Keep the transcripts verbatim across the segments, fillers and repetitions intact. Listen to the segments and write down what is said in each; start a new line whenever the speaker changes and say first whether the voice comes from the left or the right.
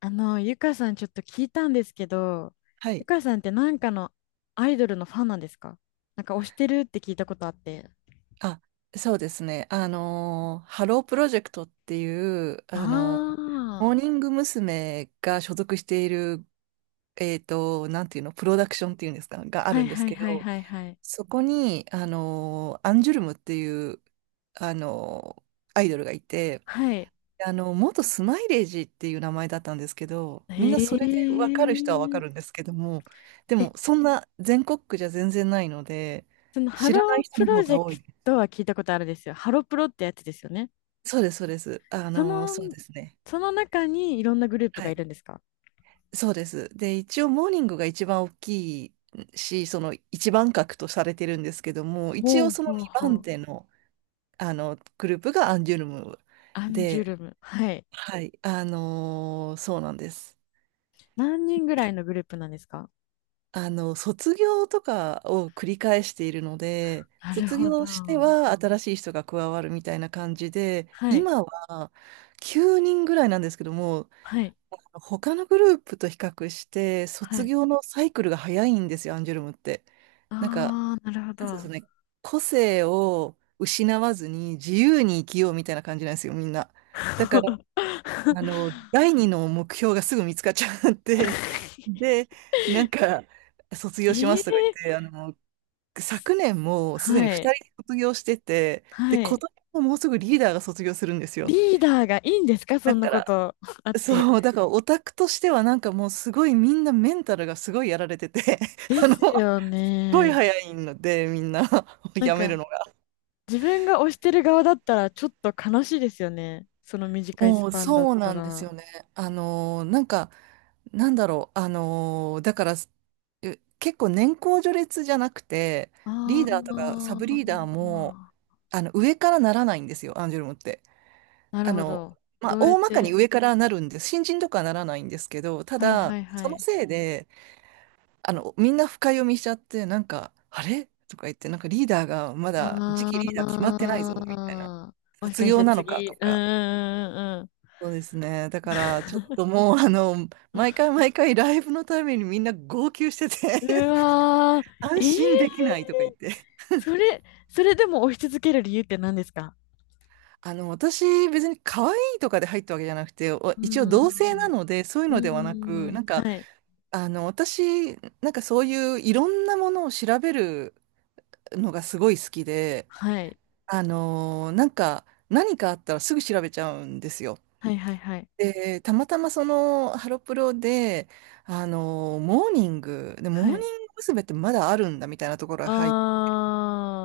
left: あの、ゆかさんちょっと聞いたんですけど、
right: は
left: ゆ
right: い。
left: かさんってなんかのアイドルのファンなんですか？なんか推してるって聞いたことあって。
right: あ、そうですね。あのー、ハロープロジェクトっていう、あ
left: あ
right: のー、モーニング娘。が所属している、えっと、なんていうの、プロダクションっていうんですか、
left: あ、
right: があ
left: は
right: る
left: い
right: んで
left: は
right: す
left: い
right: け
left: はい
right: ど、
left: はいはい。
right: そこに、あのー、アンジュルムっていう、あのー、アイドルがいて、
left: はい。
right: あの、元スマイレージっていう名前だったんですけど、みん
left: へ
right: なそれで分かる人は分かる
left: え。
right: んですけども、で
left: え、
right: も、そんな全国区じゃ全然ないので、
left: そのハ
right: 知らな
left: ロ
right: い
left: ー
right: 人
left: プ
right: の
left: ロ
right: 方
left: ジ
right: が
left: ェク
right: 多い。
left: トは聞いたことあるんですよ。ハロプロってやつですよね。
right: そうです、そうです。あ
left: そ
right: の、そう
left: の、
right: ですね。
left: その中にいろんなグループ
right: は
left: がい
right: い。
left: るんですか？
right: そうです。で、一応、モーニングが一番大きいし、その一番格とされてるんですけども、一
left: ほ
right: 応
left: う
right: その
left: ほう
right: 2
left: ほ
right: 番
left: う。
right: 手の、あのグループがアンジュルム
left: アンジュ
right: で、
left: ルム。はい。
right: はい、あのーそうなんです。
left: 何人ぐらいのグループなんですか？
right: あの、卒業とかを繰り返しているので、
left: なる
right: 卒
left: ほど。
right: 業しては新しい人が加わるみたいな感じで、
left: はい。
right: 今はきゅうにんぐらいなんですけども、
left: はい。
right: 他のグループと比較して、
left: は
right: 卒
left: い。
right: 業のサイクルが早いんですよ、アンジュルムって。なんか、
left: ああ、なるほ
right: なんていうんです
left: ど。
right: かね、個性を失わずに自由に生きようみたいな感じなんですよ、みんな。だから、あの、第二の目標がすぐ見つかっちゃって、で、なんか、卒業しま
left: え
right: すとか言っ
left: え、
right: て、あの、昨年もすで
left: は
right: に
left: い。
right: 二人卒業してて、で、
left: は
right: 今
left: い。
right: 年ももうすぐリーダーが卒業するんですよ。
left: リーダーがいいんですか、そ
right: だ
left: んな
right: か
left: こ
right: ら、
left: と あって。
right: そう、だからオタクとしてはなんかもうすごいみんなメンタルがすごいやられてて
left: で
right: あの、
left: す
right: すっ
left: よ
right: ごい
left: ね。
right: 早いのでみんな
left: なん
right: やめる
left: か、
right: のが。
left: 自分が推してる側だったら、ちょっと悲しいですよね。その短いス
right: もう
left: パンだっ
right: そう
left: た
right: なんです
left: ら。
right: よね。あのー、なんか、なんだろう、あのー、だから、え結構年功序列じゃなくて、リ
left: あ
right: ーダーとかサ
left: あ、
right: ブリーダーも、あの、上からならないんですよ、アンジュルムって。
left: なる
right: あ
left: ほ
right: の、
left: ど。
right: まあ、
left: どうやっ
right: 大まかに
left: て。
right: 上からなるんです。新人とかはならないんですけど、た
left: はい
right: だ、
left: はい
right: そ
left: は
right: の
left: い。
right: せいで、あの、みんな深読みしちゃって、なんか、あれとか言って、なんかリーダーがまだ次期リーダー決まっ
left: あ
right: てないぞ、みたいな。
left: あ、もし
right: 卒
left: かし
right: 業
left: て
right: なのか
left: 次、
right: と
left: うんう
right: か。
left: んうん
right: そうですね。だから、ちょっともう、あの、毎回毎回ライブのためにみんな号泣してて
left: うん。うわ ー、
right: 安
left: ええ、
right: 心できないとか言って。
left: それ、それでも追い続ける理由って何ですか？
right: あの、私、別に可愛いとかで入ったわけじゃなくて、お
left: うー
right: 一応同性な
left: ん、
right: ので、そういう
left: う
right: のではなく、
left: ーん、
right: なんか、
left: はい、
right: あの、私、なんかそういういろんなものを調べるのがすごい好きで、
left: はい、
right: あのーなんか、何かあったらすぐ調べちゃうんですよ。
left: はいはいはい、
right: で、たまたまそのハロプロで、あのーモーニング、で、モー
left: は
right: ニング
left: い。
right: 娘。ってまだあるんだみたいなところが入っ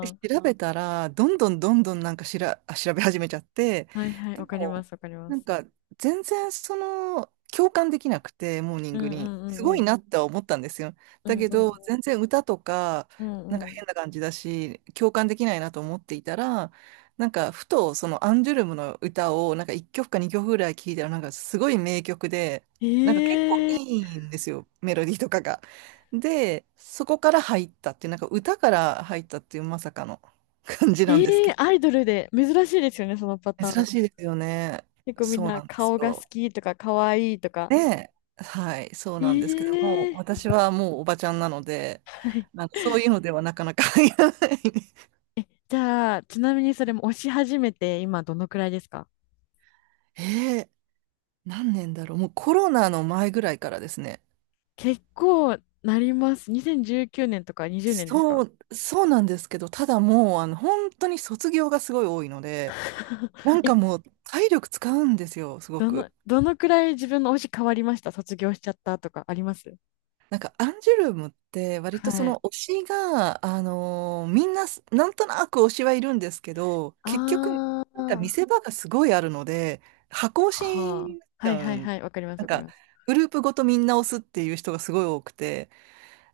right: で調べたら、どんどんどんどんなんかしら、あ調べ始めちゃって、
left: ー、はいはい、
right: で
left: わかりま
right: も、
left: す、わかりま
right: なん
left: す。
right: か全然その、共感できなくて、モーニン
left: うん
right: グ
left: う
right: に。
left: ん
right: す
left: う
right: ご
left: んう
right: い
left: ん、
right: なっては思ったんですよ。
left: う
right: だ
left: ん
right: け
left: う
right: ど、
left: ん
right: 全然歌とか、
left: うん、う
right: なんか
left: んうん。
right: 変な感じだし、共感できないなと思っていたら、なんかふとそのアンジュルムの歌を、なんかいっきょくかにきょくぐらい聴いたら、なんかすごい名曲で、なんか結構
left: ええ
right: いいんですよ、メロディーとかが。で、そこから入ったっていう、なんか歌から入ったっていうまさかの 感じなん
left: え
right: ですけ
left: え、
right: ど。
left: アイドルで、珍しいですよね、そのパター
right: 珍
left: ン。
right: しいですよね。
left: 結構みん
right: そう
left: な
right: なんです
left: 顔が好
right: よ。
left: きとか可愛いとか。
right: で、はい、そうなんですけども、
left: ええ、
right: 私はもうおばちゃんなので、
left: はい。
right: なんかそういうのではなかなか入らない。
left: じゃあ、ちなみにそれも押し始めて今どのくらいですか？
right: えー、何年だろう。もうコロナの前ぐらいからですね。
left: 結構なります。にせんじゅうきゅうねんとかにじゅうねんです
right: そ
left: か？
right: う、そうなんですけど、ただもう、あの、本当に卒業がすごい多いので、な ん
left: え、
right: かもう体力使うんですよ、すご
left: どの、
right: く。
left: どのくらい自分の推し変わりました？卒業しちゃったとかあります？
right: なんかアンジュルムって割とそ
left: は
right: の
left: い。
right: 推しが、あのーみんなすなんとなく推しはいるんですけど、結局
left: あ
right: なんか見
left: あ。
right: せ場がすごいあるので、箱推し
left: はあ。
right: になっち
left: はい
right: ゃ
left: は
right: う
left: い
right: ん。
left: はい。わかります
right: なん
left: わかり
right: か
left: ます。
right: グループごとみんな推すっていう人がすごい多くて、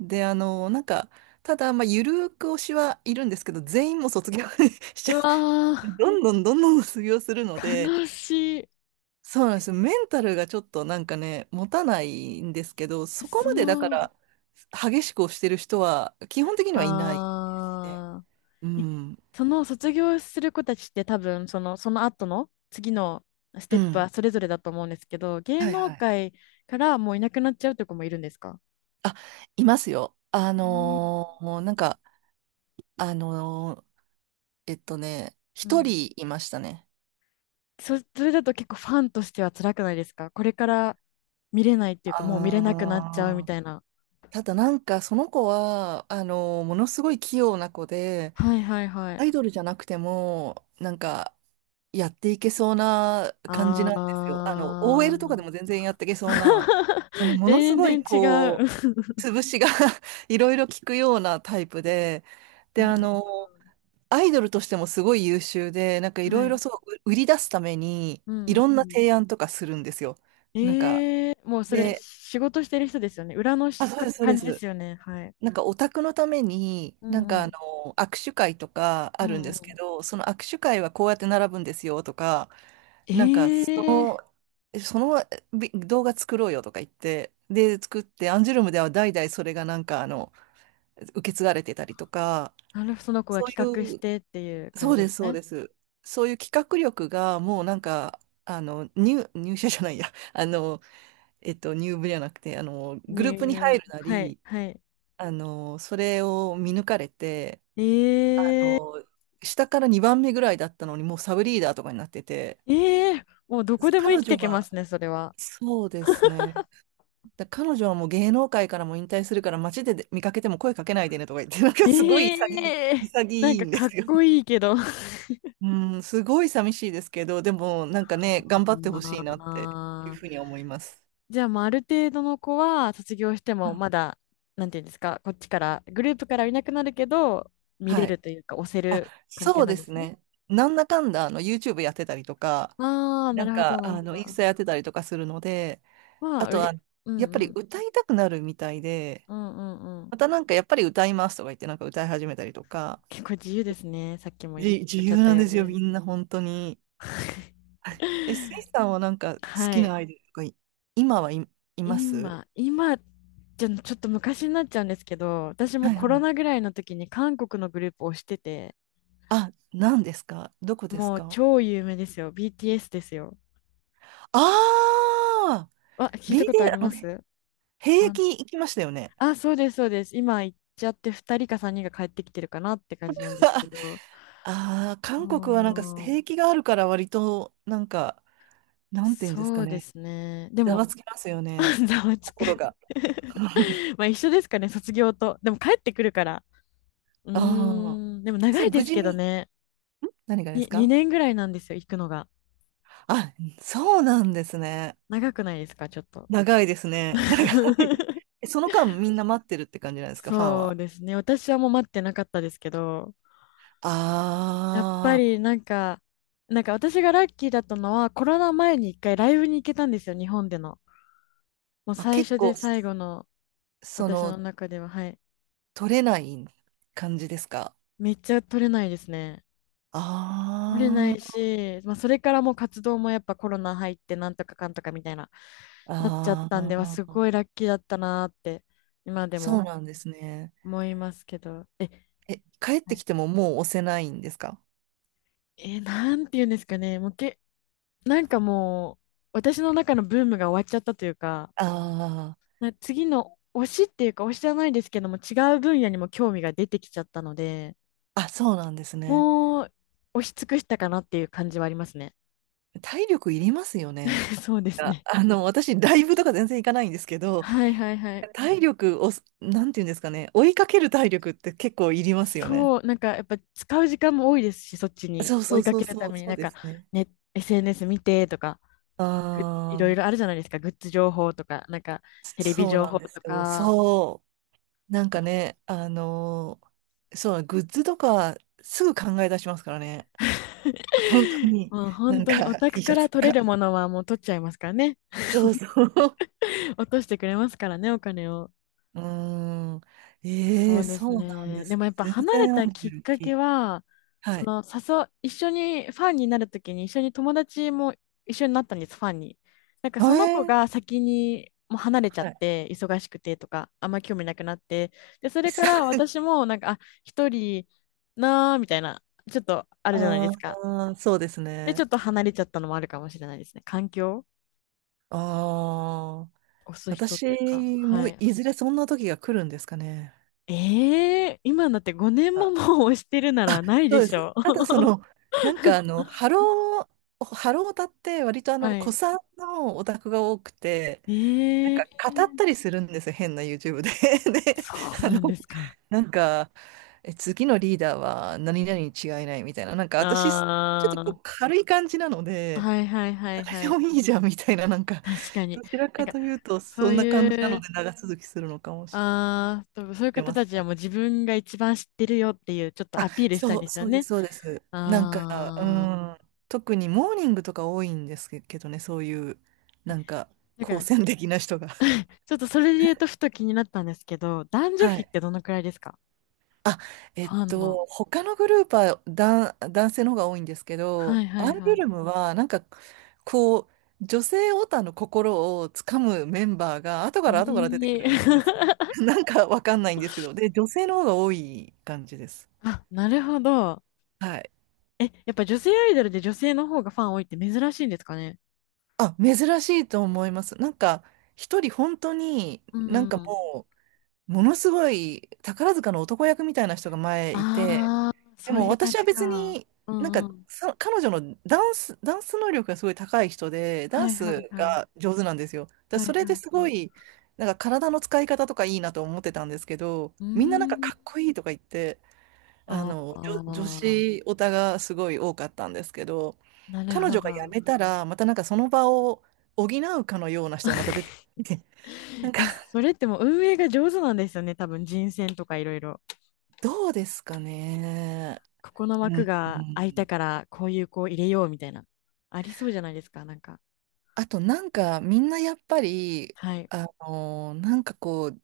right: で、あのーなんか、ただ、まあ、ゆるーく推しはいるんですけど、全員も卒業 し
left: う
right: ちゃう。
left: わ
right: どんどんどんどん卒業するので、
left: ー悲しい。
right: そうなんですよ。メンタルがちょっとなんかね、持たないんですけど、そこ
left: そ
right: までだか
left: の、
right: ら、激しく押してる人は、基本的にはいないですね。
left: ああ。
right: う
left: え
right: ん。
left: その卒業する子たちって多分その、その後の次のステ
right: う
left: ップ
right: ん。
left: はそれぞれだと思うんですけど、芸
right: はい
left: 能
right: はい。
left: 界からもういなくなっちゃうという子もいるんですか？
right: あ、いますよ。あのーなんか、あのーえっとね、
left: う
right: 一
left: ん。
right: 人いましたね。
left: そ、それだと結構ファンとしては辛くないですか？これから見れないっていうかもう見れなくなっちゃうみ
right: ああ。
left: たいな。
right: ただなんか、その子は、あのーものすごい器用な子で、
left: はいはいは
right: ア
left: い。
right: イドルじゃなくても、なんか、やっていけそうな感じなんですよ。あの、
left: あ
right: オーエル と
left: ー。
right: かでも全然やっていけそうな、あの、ものす
left: 全
right: ごい
left: 然違
right: こう、
left: う。
right: 潰しが いろいろ効くようなタイプで、
left: な
right: で、あ
left: るほ
right: の、アイドルとしてもすごい優秀で、なんかい
left: ど。は
right: ろいろ
left: い。
right: そう、う売り出すために、
left: うん
right: い
left: う
right: ろ
left: ん
right: ん
left: う
right: な
left: ん。
right: 提案とかするんですよ。なんか、
left: ええ、もうそれ
right: で、
left: 仕事してる人ですよね。裏の
right: あ、
left: し
right: そう
left: か
right: です、そう
left: 感
right: で
left: じで
right: す。
left: すよね。はい。
right: なんかオタクのために、
left: う
right: なん
left: んう
right: かあ
left: ん。
right: の、握手会とか
left: う
right: あるん
left: んう
right: ですけ
left: ん。
right: ど、その握手会はこうやって並ぶんですよとか、
left: え
right: なんかそ
left: え、
right: のえそのび動画作ろうよとか言って、で、作って、アンジュルムでは代々それがなんかあの、受け継がれてたりとか、
left: なるほど、その子が
right: そう
left: 企画し
right: いう、
left: てっていう感
right: そ
left: じ
right: う
left: で
right: で
left: す
right: す、そう
left: ね。
right: です。そういう企画力がもうなんか、あの、入、入社じゃないや、あの、えっと、入部じゃなくて、あの、グルー
left: ニ
right: プに
left: ュ
right: 入
left: ー。
right: るな
left: はい、
right: り、
left: はい。
right: あの、それを見抜かれて、あ
left: ええ
right: の、下からにばんめぐらいだったのに、もうサブリーダーとかになってて、
left: ええ、もうどこでも生
right: 彼
left: きて
right: 女
left: けま
right: は、
left: すね、それは。
right: そうですね。だから彼女はもう芸能界からも引退するから街で見かけても声かけないでねとか言って、なんかすごい
left: え
right: 潔い、
left: え、なん
right: 潔い
left: か
right: んで
left: かっ
right: すよ。
left: こいいけど。
right: うん、すごい寂しいですけど、でもなんかね、頑張ってほし いなっていう
left: あ
right: ふう
left: ー。
right: に思います。
left: じゃあ、まあ、ある程度の子は卒業して
right: は
left: も
right: い
left: まだ、なんていうんですか、こっちから、グループからいなくなるけど、見れ
right: はい。
left: るというか、押せ
right: あ、
left: る関係
right: そう
left: な
right: で
left: んで
right: す
left: すね。
right: ね。なんだかんだあの YouTube やってたりとか、
left: ああ、な
right: なん
left: るほど、
right: か
left: なる
right: あ
left: ほ
right: のインス
left: ど。
right: タやってたりとかするので、
left: ま
right: あ
left: あ、う
right: と
left: れ、
right: は
left: う
right: やっ
left: ん
right: ぱ
left: う
right: り
left: ん、
right: 歌いたくなるみたいで、
left: うんうんうん。
right: またなんかやっぱり歌いますとか言ってなんか歌い始めたりとか、
left: 結構自由ですね。さっきも言
right: じ、自
left: っちゃ
right: 由
left: った
right: なん
left: よ
right: ですよ、
left: ね。
right: みんな本当に。え、スイさんはなんか 好
left: は
right: きな
left: い。
right: アイドルとかい、今はい、います
left: 今、今、じゃ、ちょっと昔になっちゃうんですけど、私も
right: はい
left: コ
right: は
left: ロ
right: い。
left: ナぐらいの時に韓国のグループをしてて、
right: あ、何ですかどこです
left: もう
right: か
left: 超有名ですよ。ビーティーエス ですよ。
right: ああ
left: あ、
right: ー
left: 聞い
right: ビ
left: た
right: デ
left: ことあり
right: オあ
left: ま
right: の、
left: す？
right: 兵
left: あ、
right: 役行きましたよね。
left: あ、そうです、そうです。今行っちゃってふたりかさんにんが帰ってきてるかなって感じなんですけ ど。
right: ああ、韓国はなんか
left: そ
right: 兵
left: う、
right: 役があるから割と、なんか、なんていうんです
left: そ
right: か
left: うで
right: ね。
left: すね。で
right: ざ
left: も、
right: わつきますよね。
left: ざわつく
right: 心が。
left: まあ一緒ですかね、卒業と。でも帰ってくるから。う
right: あ
left: ーん、でも
right: あ。
left: 長
right: そ
left: い
right: れ
left: で
right: 無
left: す
right: 事
left: けど
right: に、
left: ね。
right: 何がで
left: に、
right: すか
left: にねんぐらいなんですよ、行くのが。
right: あ、そうなんですね。
left: 長くないですか、ちょっと。
right: 長いですね。長い。えその間みんな待ってるって感じなんですか、ファン
left: そう
right: は。
left: ですね。私はもう待ってなかったですけど、
right: あ
left: やっぱり
right: ー
left: なんか、なんか私がラッキーだったのはコロナ前に一回ライブに行けたんですよ、日本での。もう
right: あ、
left: 最
right: 結
left: 初
right: 構、
left: で最後の
right: そ
left: 私
right: の、
left: の中では、はい。
right: 取れない感じですか。
left: めっちゃ取れないですね。
right: あ
left: 取れない
right: ー
left: し、まあ、それからもう活動もやっぱコロナ入ってなんとかかんとかみたいな、なっちゃっ
right: あ
left: たんで、はす
right: ー、
left: ごいラッキーだったなーって今で
right: そう
left: も
right: なんですね。
left: 思いますけど。え、
right: え、帰っ
left: は
right: て
left: い。
right: きてももう押せないんですか
left: え、なんて言うんですかね。もうけ、なんかもう私の中のブームが終わっちゃったというか、
right: あ
left: な次の推しっていうか推しじゃないですけども違う分野にも興味が出てきちゃったので
right: あー、あ、そうなんですね。
left: もう押し尽くしたかなっていう感じはありますね。
right: 体力いりますよね。
left: そうです
right: あ、
left: ね。
right: あの、私、ライブとか全然行かないんですけど、
left: はいはいはい。
right: 体力を、なんていうんですかね、追いかける体力って結構いりますよね。
left: そう、なんかやっぱ使う時間も多いですし、そっちに
right: そう
left: 追
right: そ
left: い
right: う
left: か
right: そう
left: ける
right: そ
left: た
right: う、
left: めに
right: そ
left: な
right: う
left: ん
right: で
left: か、
right: すね。
left: ね、エスエヌエス 見てとか、ぐいろ
right: あ
left: い
right: あ、
left: ろあるじゃないですか、グッズ情報とか、なんかテレビ
right: そう
left: 情
right: なん
left: 報
right: です
left: と
right: よ。
left: か。
right: そう。なんかね、あのーそう、グッズとかすぐ考え出しますからね。本当 に。
left: もう
right: な
left: 本
right: ん
left: 当にオ
right: か
left: タク
right: T シ
left: か
right: ャ
left: ら
right: ツと
left: 取れ
right: か。
left: るものはもう取っちゃいますからね。
right: そうそ う。
left: 落としてくれますからね、お金を。
right: うーん。え
left: そ
right: え、
left: うです
right: そうなん
left: ね。
right: で
left: で
right: すね。
left: もやっぱ
right: 全
left: 離れ
right: 然ア
left: た
right: ンジ
left: き
right: ェ
left: っ
right: ル
left: か
right: キ
left: け
right: ー。
left: は、
right: は
left: そ
right: い。
left: の誘う、一緒にファンになるときに一緒に友達も一緒になったんです、ファンに。なんかその子
right: え
left: が
right: え、
left: 先にもう離れちゃっ
right: はい。
left: て、忙しくてとか、あんま興味なくなって、で、そ
right: い
left: れ
right: っ
left: か
right: さ
left: ら
right: い。
left: 私もなんか、あ、一人なーみたいな、ちょっと あるじゃないで
right: あ
left: すか。
right: あ、そうです
left: で、ちょ
right: ね。
left: っと離れちゃったのもあるかもしれないですね。環境
right: ああ、
left: 押す人っ
right: 私
left: ていうか、は
right: も
left: い。
right: いずれそんな時が来るんですかね。
left: ええー今だってごねんももう押してるなら
right: あ、
left: ない
right: そ
left: で
right: うで
left: し
right: す。
left: ょ？
right: ただその、なんかあの、ハロー、ハロータって割と あ
left: は
right: の、古
left: い。
right: 参のオタクが多くて、なん
left: え
right: か
left: え、
right: 語ったりするんですよ、変な YouTube で。で、
left: そう
right: あの、
left: なんですか。
right: なんか、え、次のリーダーは何々に違いないみたいな、なんか私、ちょっとこ
left: あ
right: う軽い感じなの
left: あ、
right: で、
left: はいはいはい
right: 誰で
left: はい。
right: もいいじゃんみたいな、なんか、
left: 確か
right: ど
left: に。
right: ちら
left: なん
right: か
left: か、
right: というと、
left: そ
right: そ
left: う
right: んな感じな
left: い
right: の
left: う、
right: で長続きするのかもし
left: ああ、多分そういう
right: れ
left: 方
right: ません。
left: たちはもう自分が一番知ってるよっていう、ちょっと
right: あ、
left: アピールしたいん
right: そう、
left: ですよ
right: そうで
left: ね。
right: す、そうです。なんか、う
left: ああ。
right: ん、特にモーニングとか多いんですけどね、そういう、
left: え
right: なんか、
left: だか
right: 好
left: ら、
right: 戦的な人が。
left: ちょっとそれで言うとふと気になったんですけど、男女
right: は
left: 比っ
right: い。
left: てどのくらいですか？
right: あ、
left: フ
right: えっ
left: ァンの。
right: と、他のグループは男、男性の方が多いんですけど、
left: はいは
right: ア
left: い
right: イド
left: は
right: ルムは、なんか、こう、女性オタの心をつかむメンバーが、後から後から出
left: い。
right: てく
left: え
right: るんです
left: え
right: ね。なんかわかんないんですけど、で、女性の方が多い感じです。
left: あ、なるほど。
right: はい。
left: え、やっぱ女性アイドルで女性の方がファン多いって珍しいんですかね？
right: あ、珍しいと思います。なんか、一人本当に、
left: う
right: な
left: ん
right: んか
left: うん。
right: もう、ものすごい宝塚の男役みたいな人が前いて、
left: ああ、
right: で
left: そう
right: も
left: いう感
right: 私は
left: じ
right: 別
left: か。
right: に、
left: う
right: なんか、
left: んうん。
right: さ彼女のダンス、ダンス能力がすごい高い人で、ダ
left: は
right: ン
left: いは
right: ス
left: いはい。
right: が上手なんですよ。だから
left: はい
right: それ
left: はい
right: です
left: は
right: ご
left: い。
right: い、なんか体の使い方とかいいなと思ってたんですけど、
left: うー
right: みんななんか
left: ん。
right: かっこいいとか言って、あ
left: あ
right: の、女、女
left: あ、
right: 子オタがすごい多かったんですけど、
left: なる
right: 彼
left: ほ
right: 女が辞
left: ど。
right: めたら、またなんかその場を補うかのような人がまた出てきて。な
left: い
right: んか、
left: や、それってもう運営が上手なんですよね。多分人選とかいろいろ。
right: どうですかね。
left: ここの
right: うん、
left: 枠
right: う
left: が空いた
right: ん。
left: から、こういう子を入れようみたいな。ありそうじゃないですか、なんか。
right: あとなんか、みんなやっぱり、
left: はい。
right: あの、なんかこう、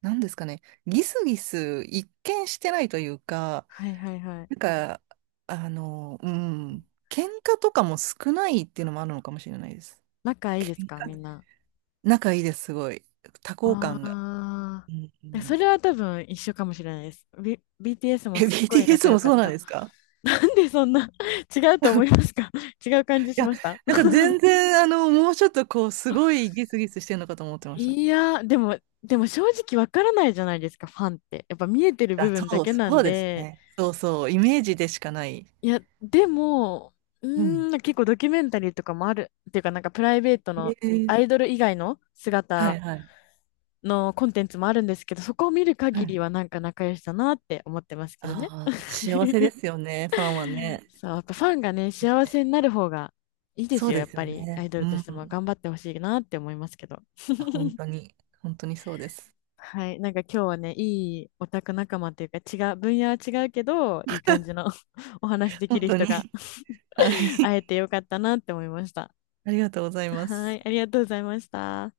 right: なんですかね、ギスギス一見してないというか、
left: はいはいはい。
right: なんか、あの、うん、喧嘩とかも少ないっていうのもあるのかもしれないです。
left: 仲いいです
right: 喧
left: か、み
right: 嘩、
left: んな。
right: 仲いいです、すごい。多幸感が。
left: あ
right: うんう
left: あ。そ
right: ん、
left: れは多分一緒かもしれないです。B、ビーティーエス も
right: え、
left: すっごい
right: ビーティーエス
left: 仲良
right: も
left: かっ
right: そうなん
left: た。
right: ですか。
left: でそんな 違うと思いますか？違う感じ
right: い
left: し
right: や、
left: ました？
right: なんか全然、あの、もうちょっとこう、すごいギスギスしてるのかと思ってました。
left: いやー、でも、でも正直わからないじゃないですか、ファンって。やっぱ見えてる部
right: あ、
left: 分だ
right: そう、
left: けな
right: そ
left: ん
right: うです
left: で、
right: ね。そうそう、イメージでしかない。
left: いや、でも、う
right: うん。
left: ーん、結構ドキュメンタリーとかもある。っていうか、なんかプライベートの
right: え
left: ア
right: え、
left: イドル以外の
right: は
left: 姿
right: いはい。
left: のコンテンツもあるんですけど、そこを見る
right: は
left: 限り
right: い。
left: はなんか仲良しだなって思ってますけどね。
right: ああ、幸せで すよね、ファンはね。
left: そう、やっぱファンがね、幸せになる方がいいで
right: そ
left: す
right: う
left: よ、
right: で
left: やっ
right: す
left: ぱ
right: よ
left: りア
right: ね。
left: イド
right: う
left: ルと
right: ん。
left: しても
right: い
left: 頑張ってほしいなって思いますけど。
right: や本 当に、本当にそうです。
left: はい。なんか今日はね、いいオタク仲間というか、違う、分野は違うけど、いい感じの お話でき
right: 本
left: る
right: 当
left: 人
right: に。
left: が
right: は
left: 会え
right: い。
left: てよかったなって思いました。
right: ありがとうございま
left: は
right: す。
left: い。ありがとうございました。